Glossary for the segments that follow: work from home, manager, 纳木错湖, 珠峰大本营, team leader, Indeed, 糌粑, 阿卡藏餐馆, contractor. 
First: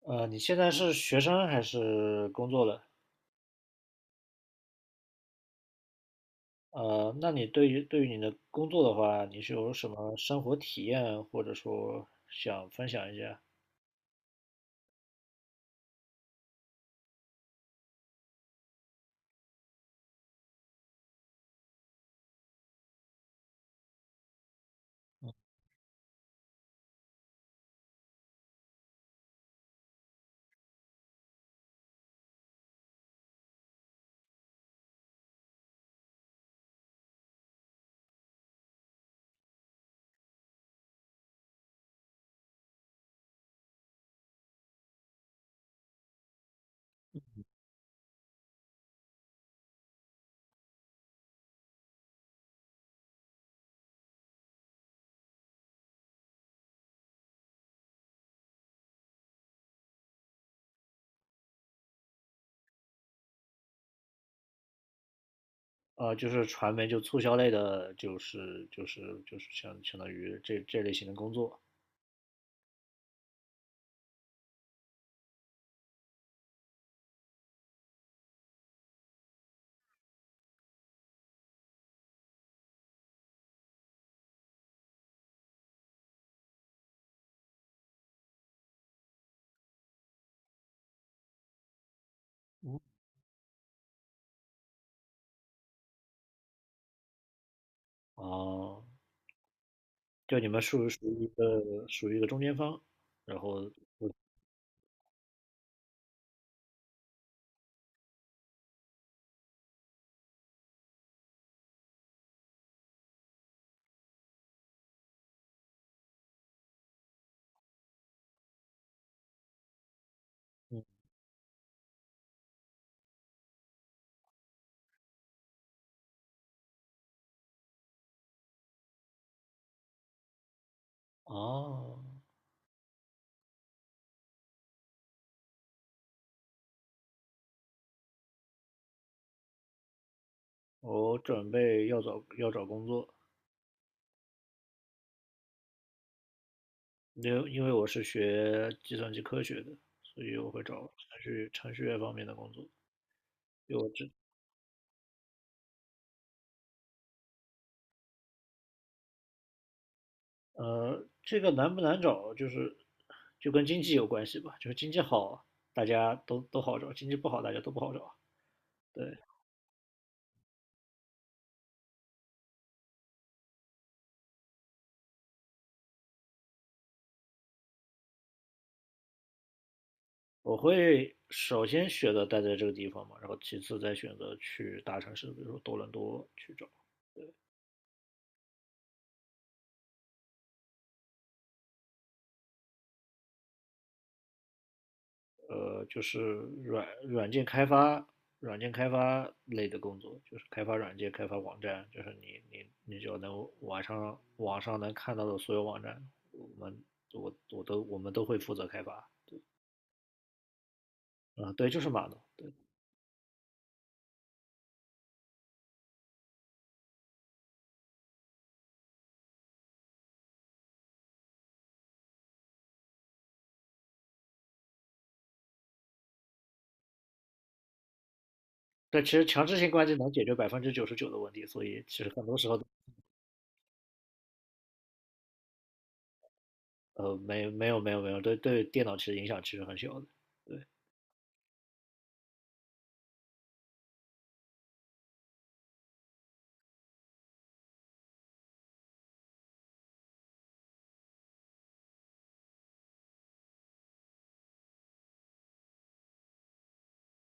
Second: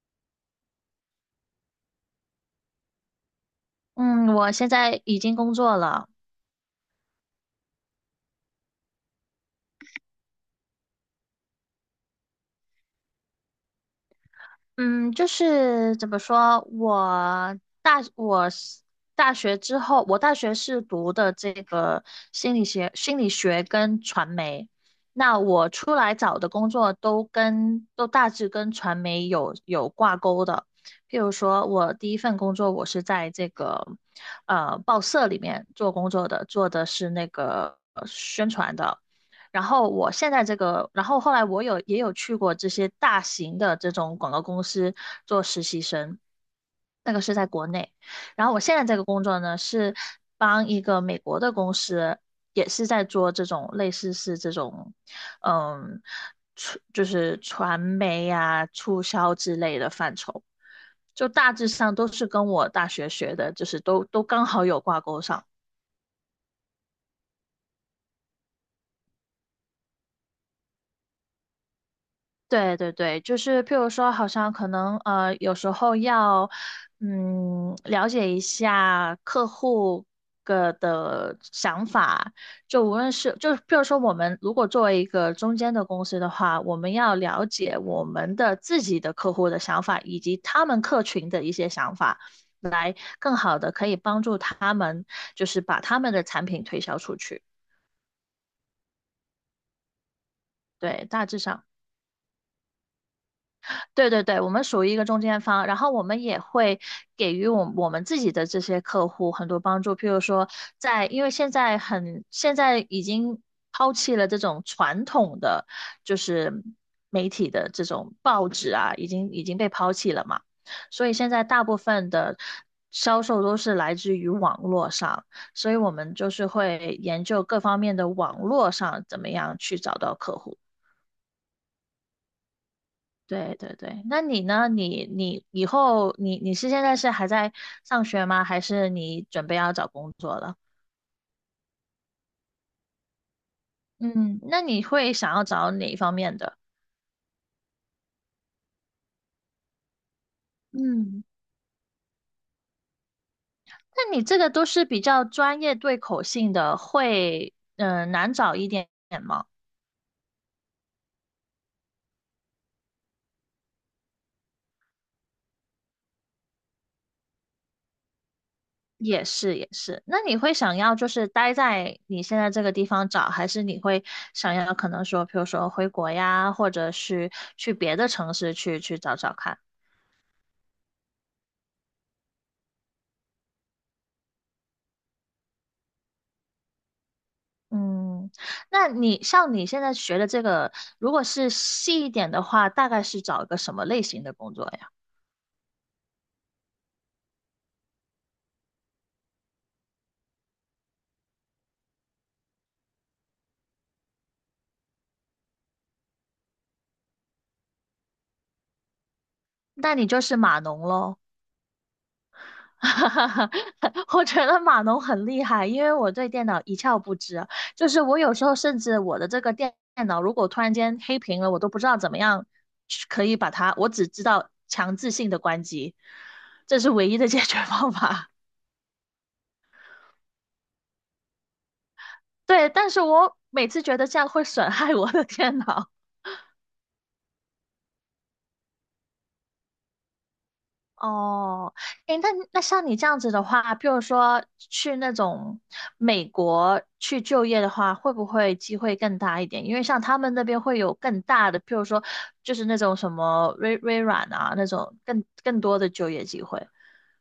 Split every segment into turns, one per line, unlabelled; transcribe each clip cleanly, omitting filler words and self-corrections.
你现在是学生还是工作了？
嗯，我现在已经工作了。
那你对于你的工作的话，你是有什么生活体验，或者说想分享一下？
嗯，就是怎么说，我是大学之后，我大学是读的这个心理学跟传媒。那我出来找的工作都大致跟传媒有挂钩的。譬如说，我第一份工作我是在这个报社里面做工作的，做的是那个宣传的。然后我现在这个，然后后来我也有去过这些大型的这种广告公司做实习生，那个是在国内。然后我现在这个工作呢，是帮一个美国的公司，也是在做这种类似是这种，嗯，就是传媒呀、促销之类的范畴，就大致上都是跟我大学学的，就是都刚好有挂钩上。
就是传媒就促销类的，就是相当于这类型的工作
对对对，就是譬如说，好像可能有时候要了解一下客户个的想法，就无论是就是譬如说，我们如果作为一个中间的公司的话，我们要了解我们的自己的客户的想法，以及他们客群的一些想法，来更好的可以帮助他们，就是把他们的产品推销出去。
啊。哦，就你们属于属
对，
于一
大致上。
个属于一个中间方，然后
对对对，我们属于一个中间方，然后我们也会给予我们自己的这些客户很多帮助，譬如说在，因为现在已经抛弃了这种传统的就是媒体的这种报纸啊，已经被抛弃了嘛，
嗯。
所以现在大部分的销售都是来自于网络上，所以我们就是会研究各方面的网络上怎么样去找到客户。
哦，
对对对，那你呢？你以后你现在是还在上学吗？还是你准备要找工作了？
我准备要找工作，
嗯，那你会想要找哪一方面的？
因为我是学计算机科学的，所以我会找程
嗯，
序程序员方面的工作。因为我知。
那你这个都是比较专业对口性的，会难找一点点吗？
呃，这个难不难找，就是就跟经济有关系吧，就是经济好，大家都好找；经济不好，大家都不好找。对，
也是也是，那你会想要就是待在你现在这个地方找，还是你会想要可能说，比如说回国呀，或者是去别的城市去找找看？
我会首先选择待在这个地方嘛，然后其次再选择去大城市，比如说多伦多去找。
嗯，那你像你现在学的这个，如果是细一点的话，大概是找一个什么类型的工作呀？
呃，就是软软件开发、软件开发类的工作，就是开发软件、开发网站，就是你就能网上能看到的所有网站，我们我们都会负责开发。
那你就是码农喽。
啊、对，就是码农。
我觉得码农很厉害，因为我对电脑一窍不知。就是我有时候甚至我的这个电脑如果突然间黑屏了，我都不知道怎么样去可以把它，我只知道强制性的关机，这是唯一的解决方法。
但其实强制性关机能解决99%的问题，所以其实很多 时候，
对，但是我每次觉得这样会损害我的电脑。
呃，没有，对电脑其实影响其实很小的。对。
哦，诶，那像你这样子的话，譬如说去那种美国去就业的话，会不会机会更大一点？因为像他们那边会有更大的，譬如说就是那种什么微软啊那种更多的就业机会。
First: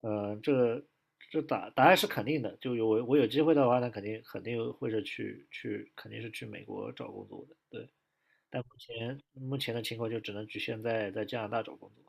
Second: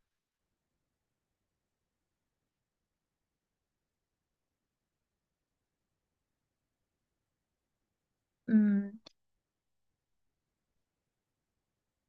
嗯，这个这答案是肯定的，就有我我有机会的话，那肯定是去美国找工作的，对。但目
嗯。
前目前的情况就只能局限在加拿大找工作。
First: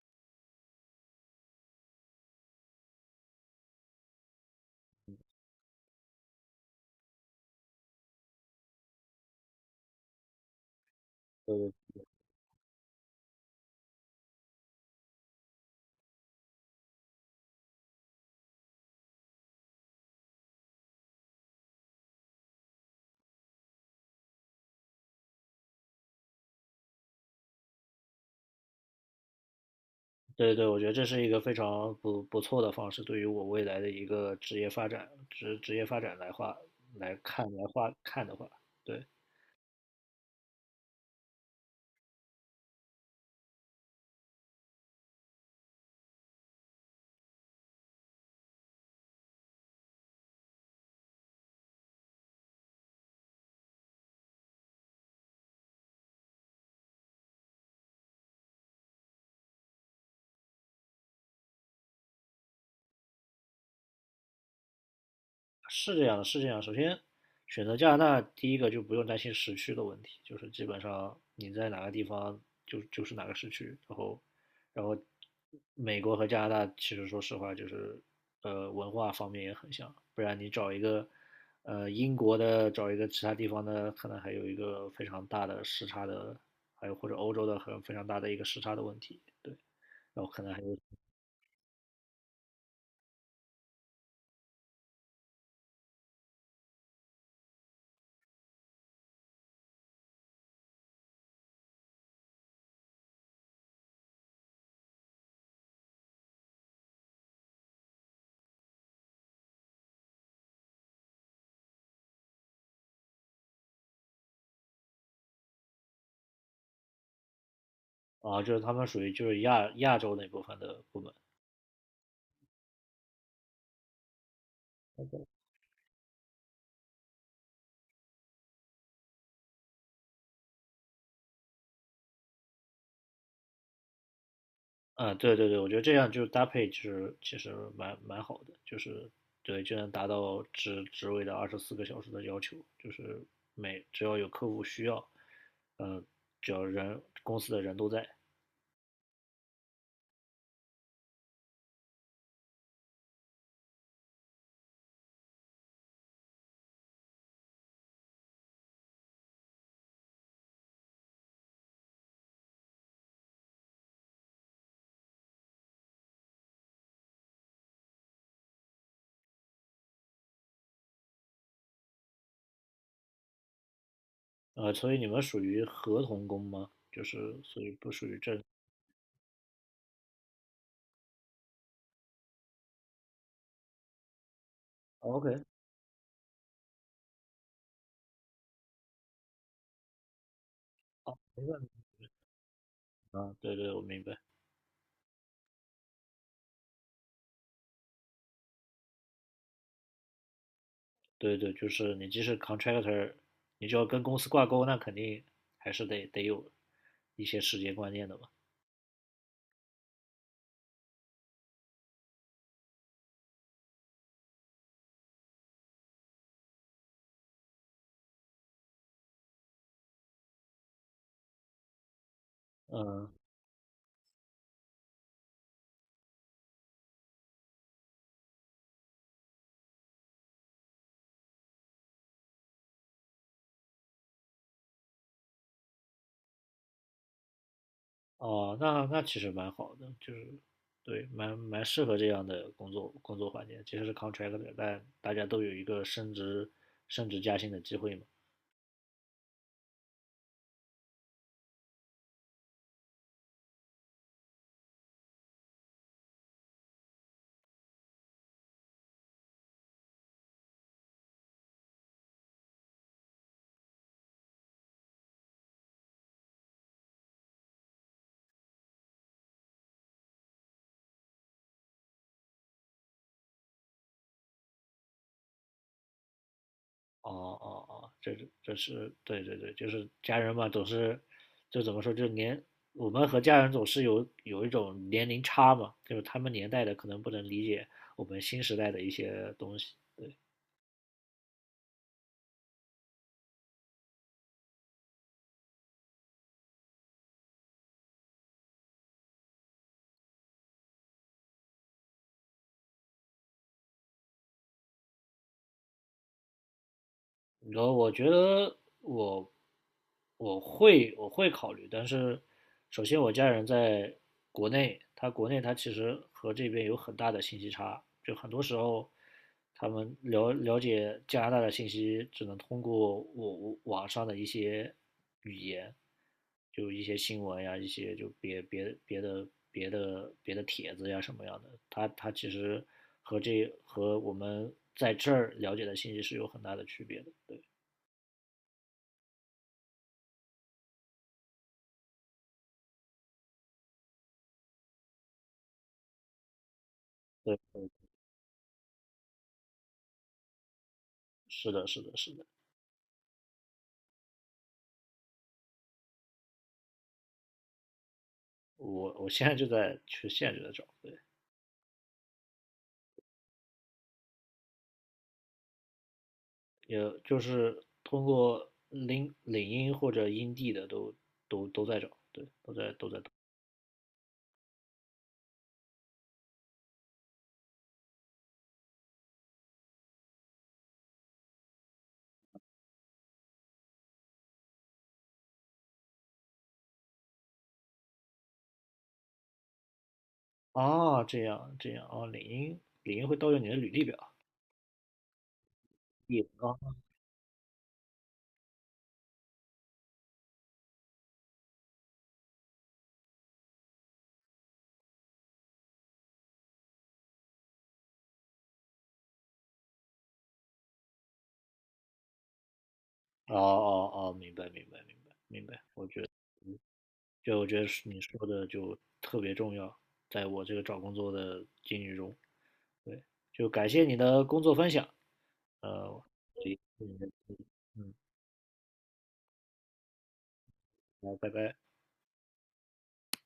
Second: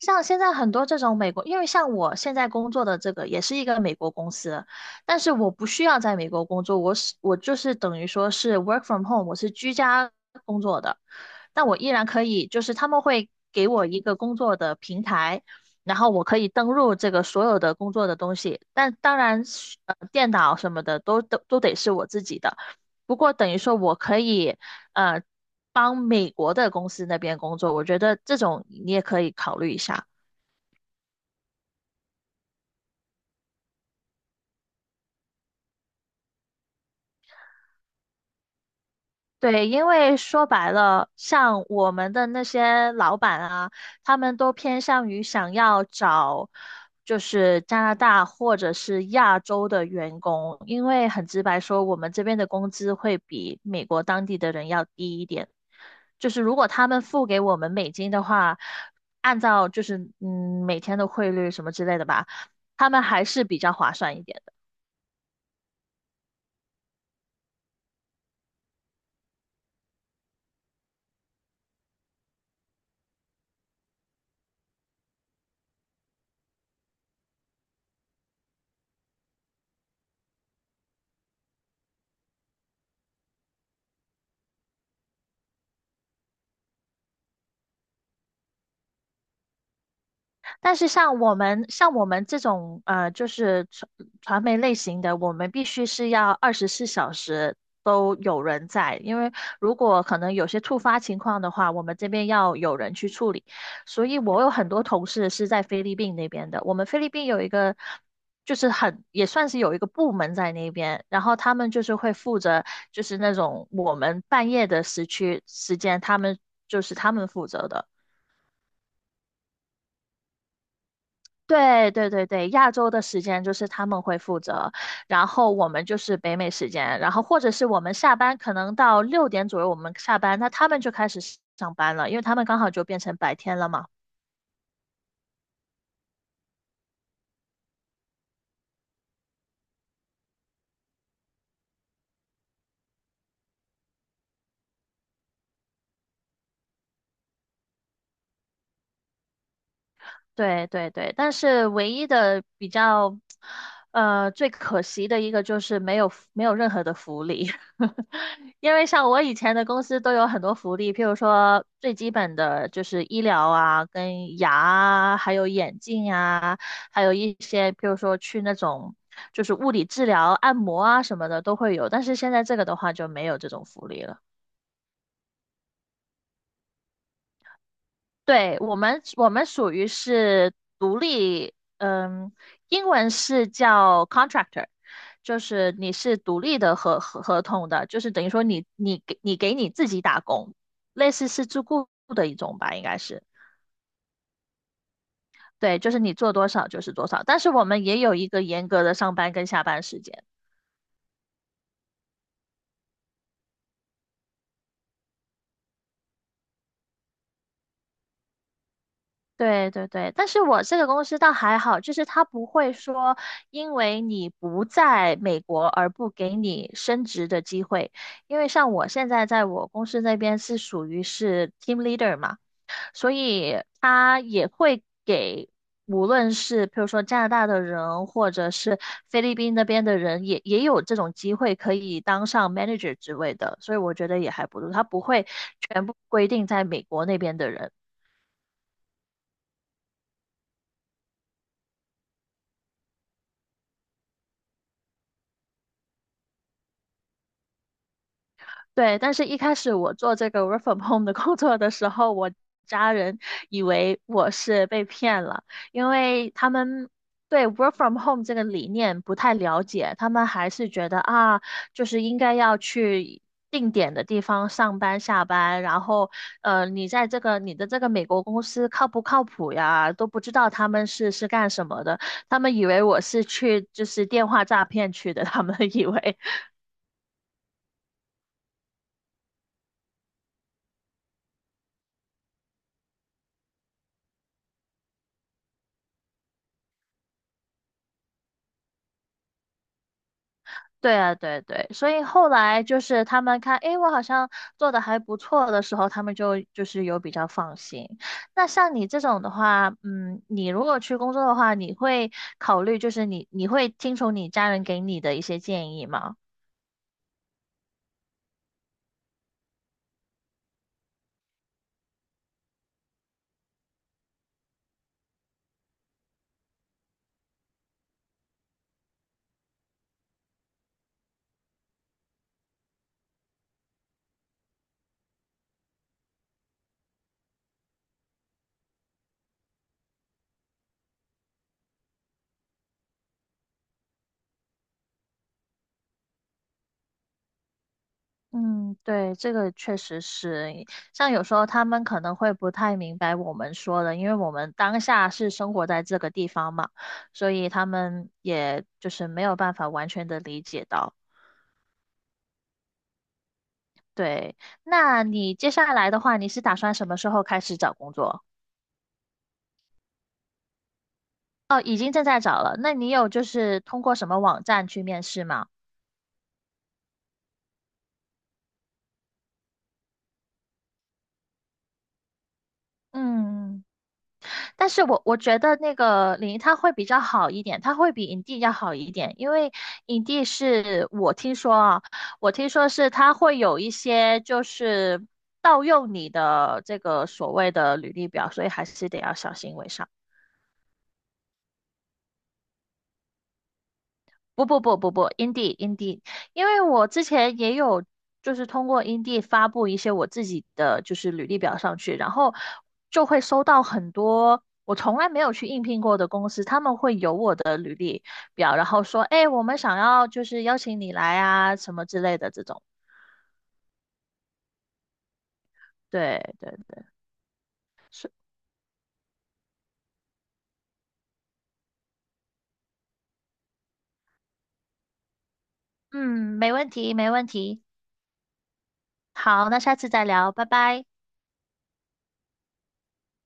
像现在很多这种美国，因为像我现在工作的这个也是一个美国公司，但是我不需要在美国工作，我就是等于说是 work from home，我是居家工作的，但我
对
依然可以，就是他们会给我一个工作的平台，然后我可以登录这个所有的工作的东西，但当然是，电脑什么的都得是我自己的，不过等于说我可以，呃。帮美国的公司那边工作，我觉得这种你也可以考虑一下。
对，我觉得这是一个非常不错的方式，对于我未来的一个职业发展职职业发展来话来看来话看的话，对。
对，因为说白了，像我们的那些老板啊，他们都偏向于想要找就是加拿大或者是亚洲的员工，因为很直白说，我们这边的工资会比美国当地的人要低一点。就是如果他们付给我们美金的话，按照就是每天的汇率什么之类的吧，他们还是比较划算一点。
是这样的，是这样的。首先，选择加拿大，第一个就不用担心时区的问题，就是基本上你在哪个地方就是哪个时区。然后，然后美国和加拿大其实说实话就是文化方面也很像，不然你找一个英国的，找一个其他地方的，可能还有一个非常大的时差的，还有或者欧洲的很非常大的一个时差的问题。对，然后可能还
但
有。
是像我们这种就是传媒类型的，我们必须是要24小时都有人在，因为如果可能有些突发情况的话，我们这边要有人去处理。所以我有很多同事是在菲律宾那边的，我们菲律宾有一个。就是很，也算是有一个部门在那边，然后他们就是会负责，就是那种我们半夜的时区时间，他们负责的。
啊，就是他们属于就是亚洲那部分的部门。
对对对对，亚洲的时间就是他们会负责，然后我们就是北美时间，然后或者是我们下班可能到6点左右我们下班，那他们就开始上班了，因为他们刚好就变成白天了嘛。
嗯，对，我觉得这样就是搭配，就是其实蛮好的，就是对，就能达到职位的24个小时的要求，就是每只要有客户需要，呃，只要人公司的人都在。
对对对，但是唯一的比较，最可惜的一个就是没有任何的福利，因为像我以前的公司都有很多福利，譬如说最基本的就是医疗啊、跟牙啊，还有眼镜啊，还有一些譬如说去那种就是物理治疗、按摩啊什么的都会有，但是现在这个的话就没有这种福利了。
呃，所以你们属于合同工吗？就是所以不属于正。
对，我们属于是独立，嗯，英文是叫 contractor，
哦
就
，OK。
是你是独立的合同的，就是等于说你给你自己打工，类
好，
似
没
是
问
自
题。
雇的一种吧，应该是。
啊，对对，我明白。
对，就是你做多少就是多少，但是我们也有一个严格的上班跟下班时间。
对对，就是你即使 contractor,你就要跟公司挂钩，那肯定还是得有一些时间观念的吧。
对对对，但是我这个公司倒还好，就是他不会说因为你不在美国而不给你升职的机会，因为像我现在在我公司那边是属于是 team leader 嘛，
嗯。
所以他也会给无论是比如说加拿大的人或者是菲律宾那边的人也有这种机会可以当上 manager 职位的，所以我觉得也还不错，他不会全部规定在美国那边的人。
哦，那那其实蛮好的，就是对，蛮适合这样的工作环境。即使是 c o n t r a c t o， 但大家都有一个升职加薪的机会嘛。
对，但是一开始我做这个 work from home 的工作的时候，我家人以为我是被骗了，因为他们对 work from home 这个理念不太了解，他们还是觉得啊，就是应该要去定点的地方上班下班，然后你在这个你的这个美国公司靠不靠谱呀，都不知道他们是干什么的，他们以为我是去就是电话诈骗去的，他们以为。
哦哦，这是这是对，就是家人嘛，总是就怎么说，就年我们和家人总是有一种年龄差嘛，就是他们年代的可能不能理解我们新时代的一些东西。
对啊，对对，所以后来就是他们看，诶，我好像做的还不错的时候，他们就是有比较放心。那像你这种的话，你如果去工作的话，你会考虑就是你会听从你家人给你的一些建议吗？
然后我觉得我我会考虑，但是首先我家人在国内，他其实和这边有很大的信息差，就很多时候他们了解加拿大的信息只能通过我网上的一些语言，就一些新闻呀，一些就别的帖子呀什么样的，它其实和这和我们在这儿了解的信息是有很大的区别的。对
嗯，对，这个确实是，像有时候他们可能会不太明白我们说的，因为我们当下是生活在这个地方嘛，所
对，
以他们也就是没有办法完全的理解到。
是的，是的，是的。
对，那你接下来的话，你是打算什么时候开始找工作？
我我现在就在去限制的找，对，
哦，已经正在找了。那你有就是通过什么网站去面试吗？
也就是通过领英或者英地的都在找，对。
嗯，但是我觉得那个领英它会比较好一点，它会比 i n 要好一点，因为 i n 是我听说啊，我听说是它会有一些就是盗用你的这个所谓的履历表，所以还是得要小心为上。
啊，这样这样啊，领英会盗用你的履历表，
不不不不不，Indeed，Indeed，
也
因
啊。
为我之前也有就是通过 Indeed 发布一些我自己的就是履历表上去，然后就会收到很多我从来没有去应聘过的公司，他们会有我的履历表，然后说，哎，我们想要就是邀请你来啊，什么之类的这种。
哦，明白，
对对对，
就我觉得是你说的就特别重要，在我这个找工作的经历中，对，就感谢你的工作分享，呃，我
嗯，没
也
问题，没问题。
嗯。
好，那下次再聊，拜拜。
好，拜拜。